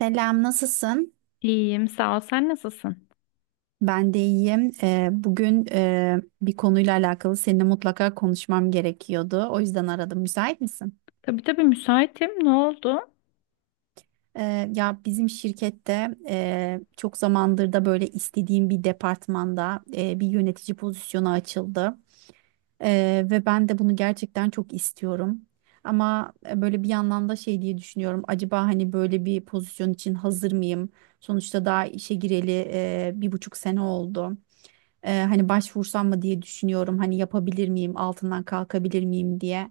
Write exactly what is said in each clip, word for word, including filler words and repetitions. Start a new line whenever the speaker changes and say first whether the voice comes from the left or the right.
right: Selam, nasılsın?
left: İyiyim, sağ ol. Sen nasılsın?
right: Ben de iyiyim. Ee, bugün e, bir konuyla alakalı seninle mutlaka konuşmam gerekiyordu. O yüzden aradım. Müsait misin?
left: Tabii tabii müsaitim. Ne oldu?
right: Ee, ya bizim şirkette e, çok zamandır da böyle istediğim bir departmanda e, bir yönetici pozisyonu açıldı. Ee, ve ben de bunu gerçekten çok istiyorum. Ama e, böyle bir yandan da şey diye düşünüyorum. Acaba hani böyle bir pozisyon için hazır mıyım? Sonuçta daha işe gireli e, bir buçuk sene oldu. Ee, hani başvursam mı diye düşünüyorum. Hani yapabilir miyim, altından kalkabilir miyim diye.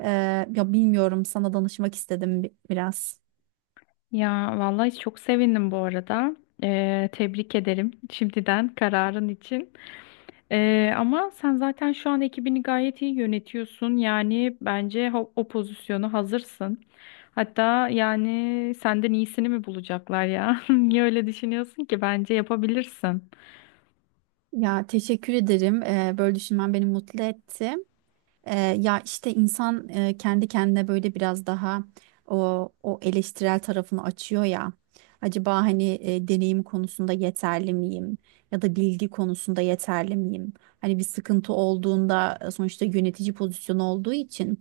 right: Ee, ya bilmiyorum sana danışmak istedim bi- biraz.
left: Ya vallahi çok sevindim bu arada. Ee, tebrik ederim şimdiden kararın için. Ee, ama sen zaten şu an ekibini gayet iyi yönetiyorsun. Yani bence o, o pozisyonu hazırsın. Hatta yani senden iyisini mi bulacaklar ya? Niye öyle düşünüyorsun ki? Bence yapabilirsin.
right: Ya teşekkür ederim. Ee, böyle düşünmen beni mutlu etti. Ee, ya işte insan e, kendi kendine böyle biraz daha o, o eleştirel tarafını açıyor ya. Acaba hani e, deneyim konusunda yeterli miyim? Ya da bilgi konusunda yeterli miyim? Hani bir sıkıntı olduğunda e, sonuçta yönetici pozisyonu olduğu için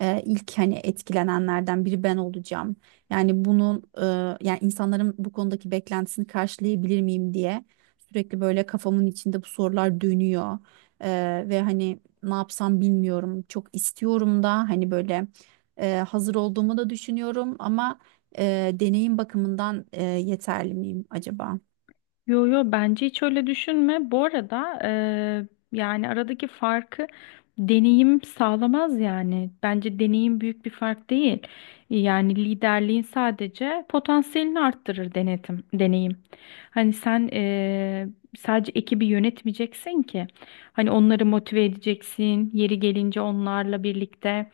right: e, ilk hani etkilenenlerden biri ben olacağım. Yani bunun e, yani insanların bu konudaki beklentisini karşılayabilir miyim diye sürekli böyle kafamın içinde bu sorular dönüyor. E, ve hani ne yapsam bilmiyorum. Çok istiyorum da hani böyle e, hazır olduğumu da düşünüyorum ama e, deneyim bakımından e, yeterli miyim acaba?
left: Yo yo, bence hiç öyle düşünme. Bu arada eee, yani aradaki farkı deneyim sağlamaz yani. Bence deneyim büyük bir fark değil. Yani liderliğin sadece potansiyelini arttırır denetim, deneyim. Hani sen eee, sadece ekibi yönetmeyeceksin ki. Hani onları motive edeceksin. Yeri gelince onlarla birlikte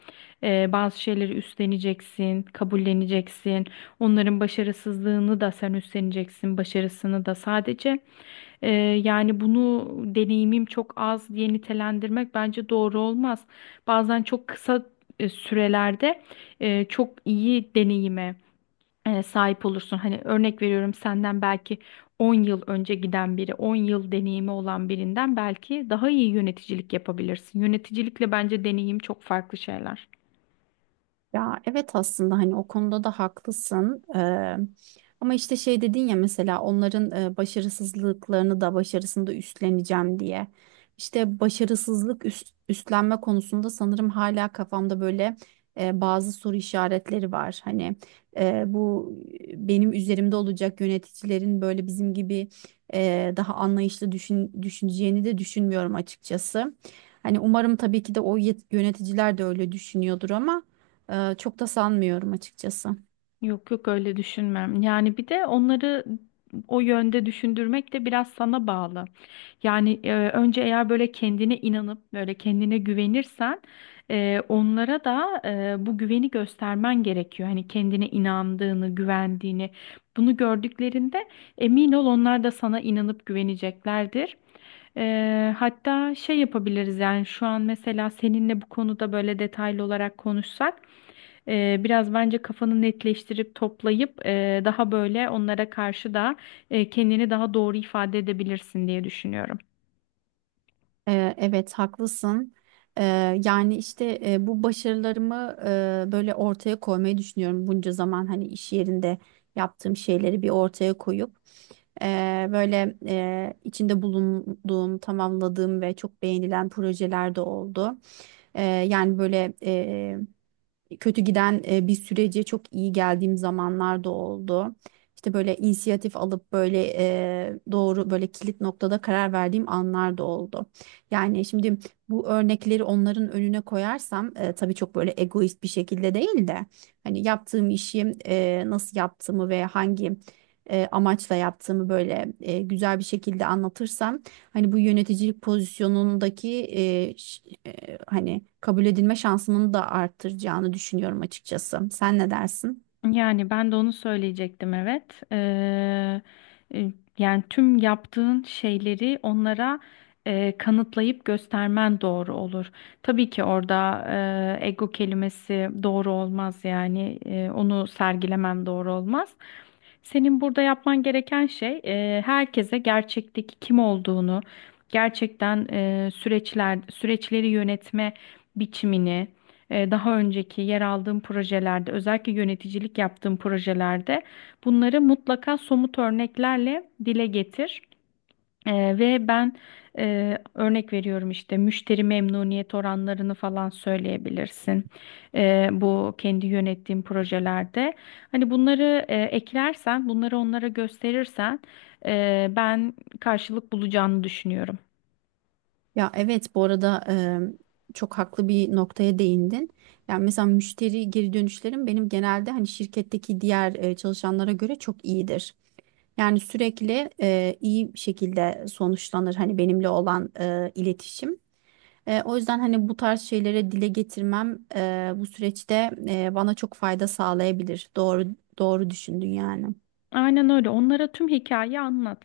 left: eee, bazı şeyleri üstleneceksin, kabulleneceksin. Onların başarısızlığını da sen üstleneceksin, başarısını da sadece. e, Yani bunu deneyimim çok az diye nitelendirmek bence doğru olmaz. Bazen çok kısa e, sürelerde e, çok iyi deneyime e, sahip olursun. Hani örnek veriyorum, senden belki on yıl önce giden biri, on yıl deneyimi olan birinden belki daha iyi yöneticilik yapabilirsin. Yöneticilikle bence deneyim çok farklı şeyler.
right: Ya evet aslında hani o konuda da haklısın. Eee, ama işte şey dedin ya mesela onların e, başarısızlıklarını da başarısını da üstleneceğim diye. İşte başarısızlık üst- üstlenme konusunda sanırım hala kafamda böyle e, bazı soru işaretleri var. Hani e, bu benim üzerimde olacak yöneticilerin böyle bizim gibi e, daha anlayışlı düşün, düşüneceğini de düşünmüyorum açıkçası. Hani umarım tabii ki de o yet- yöneticiler de öyle düşünüyordur ama. Ee, çok da sanmıyorum açıkçası.
left: Yok yok, öyle düşünmem. Yani bir de onları o yönde düşündürmek de biraz sana bağlı. Yani e, önce eğer böyle kendine inanıp böyle kendine güvenirsen e, onlara da e, bu güveni göstermen gerekiyor. Hani kendine inandığını, güvendiğini bunu gördüklerinde emin ol, onlar da sana inanıp güveneceklerdir. Eee, hatta şey yapabiliriz, yani şu an mesela seninle bu konuda böyle detaylı olarak konuşsak ee, biraz bence kafanı netleştirip toplayıp e, daha böyle onlara karşı da e, kendini daha doğru ifade edebilirsin diye düşünüyorum.
right: Ee, evet haklısın. Ee, yani işte e, bu başarılarımı e, böyle ortaya koymayı düşünüyorum bunca zaman hani iş yerinde yaptığım şeyleri bir ortaya koyup e, böyle e, içinde bulunduğum, tamamladığım ve çok beğenilen projeler de oldu. E, yani böyle kötü giden e, bir sürece çok iyi geldiğim zamanlar da oldu. İşte böyle inisiyatif alıp böyle e, doğru böyle kilit noktada karar verdiğim anlar da oldu. Yani şimdi bu örnekleri onların önüne koyarsam e, tabii çok böyle egoist bir şekilde değil de hani yaptığım işi e, nasıl yaptığımı ve hangi e, amaçla yaptığımı böyle e, güzel bir şekilde anlatırsam hani bu yöneticilik pozisyonundaki hani kabul edilme şansımın da arttıracağını düşünüyorum açıkçası. Sen ne dersin?
left: Yani ben de onu söyleyecektim, evet. Eee, e, Yani tüm yaptığın şeyleri onlara e, kanıtlayıp göstermen doğru olur. Tabii ki orada e, ego kelimesi doğru olmaz, yani e, onu sergilemen doğru olmaz. Senin burada yapman gereken şey e, herkese gerçekteki kim olduğunu, gerçekten e, süreçler süreçleri yönetme biçimini e, daha önceki yer aldığım projelerde, özellikle yöneticilik yaptığım projelerde bunları mutlaka somut örneklerle dile getir. E, ve ben e, örnek veriyorum, işte müşteri memnuniyet oranlarını falan söyleyebilirsin. E, bu kendi yönettiğim projelerde. Hani bunları e, eklersen, bunları onlara gösterirsen e, ben karşılık bulacağını düşünüyorum.
right: Ya evet bu arada e, çok haklı bir noktaya değindin. Yani mesela müşteri geri dönüşlerim benim genelde hani şirketteki diğer e, çalışanlara göre çok iyidir. Yani sürekli e, iyi şekilde sonuçlanır hani benimle olan e, iletişim. E, o yüzden hani bu tarz şeylere dile getirmem e, bu süreçte e, bana çok fayda sağlayabilir. Doğru doğru düşündün yani.
left: Aynen öyle. Onlara tüm hikayeyi anlat.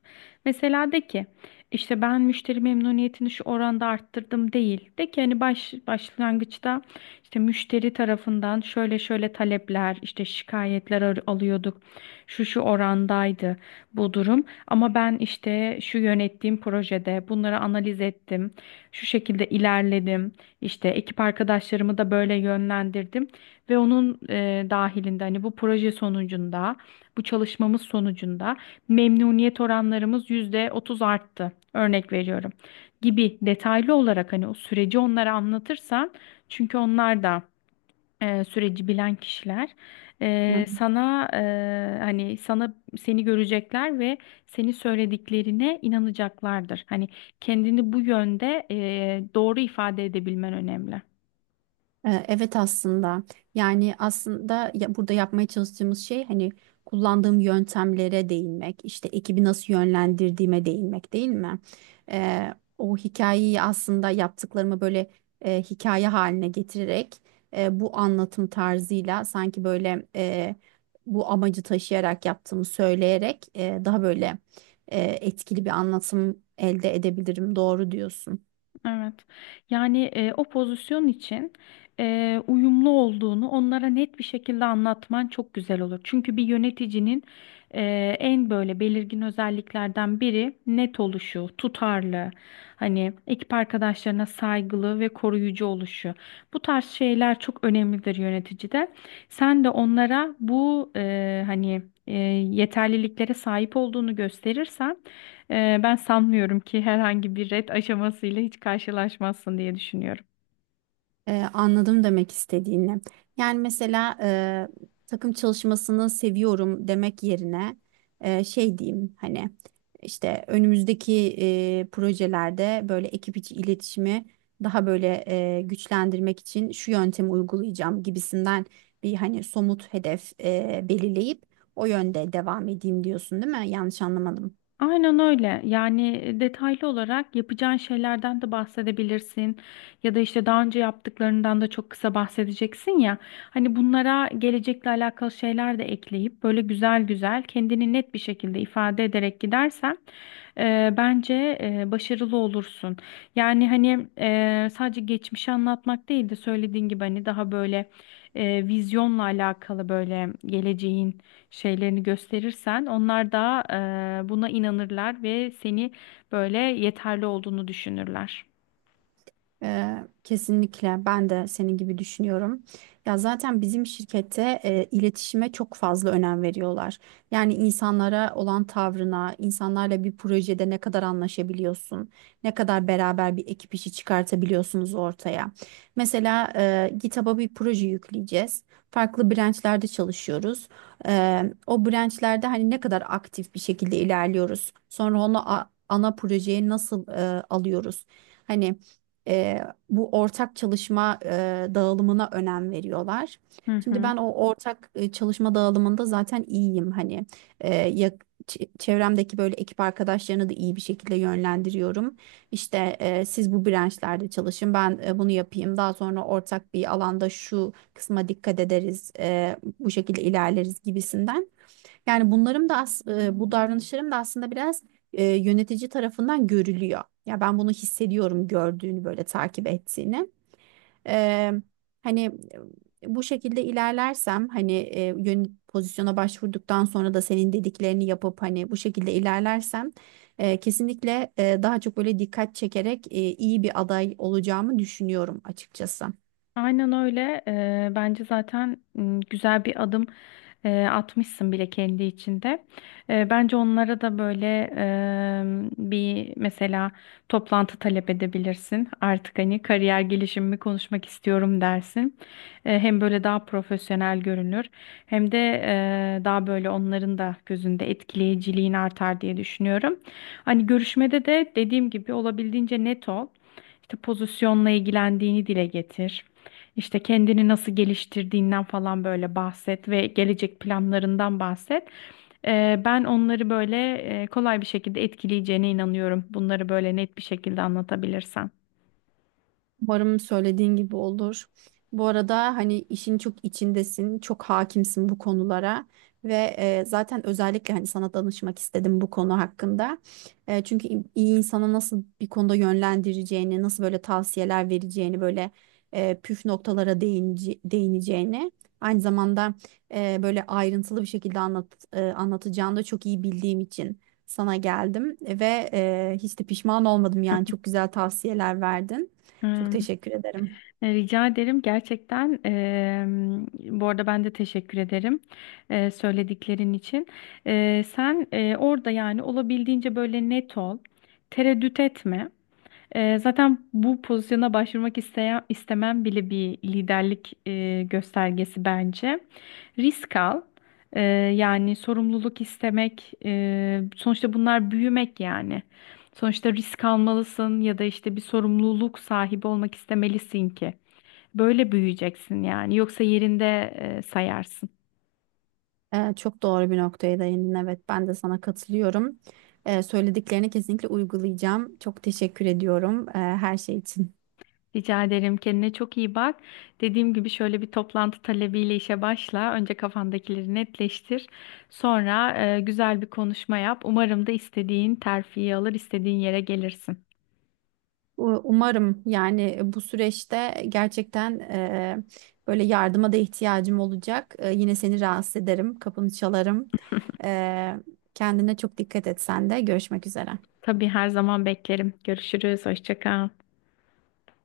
left: Mesela de ki, işte ben müşteri memnuniyetini şu oranda arttırdım değil. De ki hani baş, başlangıçta işte müşteri tarafından şöyle şöyle talepler, işte şikayetler al- alıyorduk. Şu şu orandaydı bu durum. Ama ben işte şu yönettiğim projede bunları analiz ettim. Şu şekilde ilerledim. İşte ekip arkadaşlarımı da böyle yönlendirdim ve onun e, dahilinde hani bu proje sonucunda, bu çalışmamız sonucunda memnuniyet oranlarımız yüzde otuz arttı. Örnek veriyorum. Gibi detaylı olarak hani o süreci onlara anlatırsan, çünkü onlar da e, süreci bilen kişiler, e,
right: Evet.
left: sana e, hani sana seni görecekler ve senin söylediklerine inanacaklardır. Hani kendini bu yönde e, doğru ifade edebilmen önemli.
right: Ee, Evet aslında yani aslında ya- burada yapmaya çalıştığımız şey hani kullandığım yöntemlere değinmek işte ekibi nasıl yönlendirdiğime değinmek değil mi? Ee, o hikayeyi aslında yaptıklarımı böyle e, hikaye haline getirerek e, bu anlatım tarzıyla sanki böyle e, bu amacı taşıyarak yaptığımı söyleyerek e, daha böyle e, etkili bir anlatım elde edebilirim doğru diyorsun.
left: Evet. Yani e, o pozisyon için e, uyumlu olduğunu onlara net bir şekilde anlatman çok güzel olur. Çünkü bir yöneticinin e, en böyle belirgin özelliklerden biri net oluşu, tutarlı, hani ekip arkadaşlarına saygılı ve koruyucu oluşu. Bu tarz şeyler çok önemlidir yöneticide. Sen de onlara bu e, hani e, yeterliliklere sahip olduğunu gösterirsen ee, ben sanmıyorum ki herhangi bir ret aşamasıyla hiç karşılaşmazsın diye düşünüyorum.
right: Ee, anladım demek istediğini. Yani mesela e, takım çalışmasını seviyorum demek yerine e, şey diyeyim hani işte önümüzdeki e, projelerde böyle ekip içi iletişimi daha böyle e, güçlendirmek için şu yöntemi uygulayacağım gibisinden bir hani somut hedef e, belirleyip o yönde devam edeyim diyorsun değil mi? Yanlış anlamadım.
left: Aynen öyle. Yani detaylı olarak yapacağın şeylerden de bahsedebilirsin. Ya da işte daha önce yaptıklarından da çok kısa bahsedeceksin ya. Hani bunlara gelecekle alakalı şeyler de ekleyip böyle güzel güzel kendini net bir şekilde ifade ederek gidersen e, bence e, başarılı olursun. Yani hani e, sadece geçmişi anlatmak değil de söylediğin gibi hani daha böyle e, vizyonla alakalı böyle geleceğin şeylerini gösterirsen onlar da e, buna inanırlar ve seni böyle yeterli olduğunu düşünürler.
right: Ee, kesinlikle ben de senin gibi düşünüyorum. Ya zaten bizim şirkette e, iletişime çok fazla önem veriyorlar. Yani insanlara olan tavrına, insanlarla bir projede ne kadar anlaşabiliyorsun, ne kadar beraber bir ekip işi çıkartabiliyorsunuz ortaya. Mesela e, GitHub'a bir proje yükleyeceğiz. Farklı branchlerde çalışıyoruz. Ee, o branchlerde hani ne kadar aktif bir şekilde ilerliyoruz. Sonra onu a- ana projeye nasıl e, alıyoruz? Hani e, bu ortak çalışma e, dağılımına önem veriyorlar.
left: Hı
right: Şimdi
left: hı.
right: ben o ortak e, çalışma dağılımında zaten iyiyim hani e, ya- ç- çevremdeki böyle ekip arkadaşlarını da iyi bir şekilde yönlendiriyorum. İşte e, siz bu branşlarda çalışın, ben e, bunu yapayım. Daha sonra ortak bir alanda şu kısma dikkat ederiz, e, bu şekilde ilerleriz gibisinden. Yani bunlarım da as e, bu davranışlarım da aslında biraz e, yönetici tarafından görülüyor. Ya ben bunu hissediyorum gördüğünü böyle takip ettiğini. Eee, hani e, bu şekilde ilerlersem hani e, yön pozisyona başvurduktan sonra da senin dediklerini yapıp hani bu şekilde ilerlersem e, kesinlikle e, daha çok böyle dikkat çekerek e, iyi bir aday olacağımı düşünüyorum açıkçası.
left: Aynen öyle. Eee, bence zaten m, güzel bir adım eee, atmışsın bile kendi içinde. Eee, bence onlara da böyle eee, bir mesela toplantı talep edebilirsin. Artık hani kariyer gelişimimi konuşmak istiyorum dersin. Eee, hem böyle daha profesyonel görünür, hem de eee, daha böyle onların da gözünde etkileyiciliğin artar diye düşünüyorum. Hani görüşmede de dediğim gibi olabildiğince net ol. İşte pozisyonla ilgilendiğini dile getir. İşte kendini nasıl geliştirdiğinden falan böyle bahset ve gelecek planlarından bahset. Ee, ben onları böyle e, kolay bir şekilde etkileyeceğine inanıyorum. Bunları böyle net bir şekilde anlatabilirsen.
right: Umarım söylediğin gibi olur. Bu arada hani işin çok içindesin, çok hakimsin bu konulara ve e, zaten özellikle hani sana danışmak istedim bu konu hakkında. E, çünkü iyi insana nasıl bir konuda yönlendireceğini, nasıl böyle tavsiyeler vereceğini, böyle e, püf noktalara değince- değineceğini, aynı zamanda e, böyle ayrıntılı bir şekilde anlat, e, anlatacağını da çok iyi bildiğim için sana geldim ve e, hiç de pişman olmadım yani çok güzel tavsiyeler verdin. Çok
left: Hmm,
right: teşekkür ederim.
left: e, Rica ederim gerçekten. eee, bu arada ben de teşekkür ederim eee, söylediklerin için. Eee, sen eee, orada yani olabildiğince böyle net ol, tereddüt etme. Ee, zaten bu pozisyona başvurmak isteyen, istemem bile bir liderlik e, göstergesi bence. Risk al. Ee, Yani sorumluluk istemek. E, sonuçta bunlar büyümek yani. Sonuçta risk almalısın ya da işte bir sorumluluk sahibi olmak istemelisin ki. Böyle büyüyeceksin yani. Yoksa yerinde e, sayarsın.
right: Ee, çok doğru bir noktaya değindin. Evet, ben de sana katılıyorum. Ee, söylediklerini kesinlikle uygulayacağım. Çok teşekkür ediyorum e, her şey için.
left: Rica ederim. Kendine çok iyi bak. Dediğim gibi şöyle bir toplantı talebiyle işe başla. Önce kafandakileri netleştir. Sonra e, güzel bir konuşma yap. Umarım da istediğin terfiyi alır, istediğin yere gelirsin.
right: U- Umarım yani bu süreçte gerçekten e, böyle yardıma da ihtiyacım olacak. E, yine seni rahatsız ederim, kapını çalarım. E, kendine çok dikkat et sen de. Görüşmek üzere.
left: Tabii her zaman beklerim. Görüşürüz. Hoşça kal.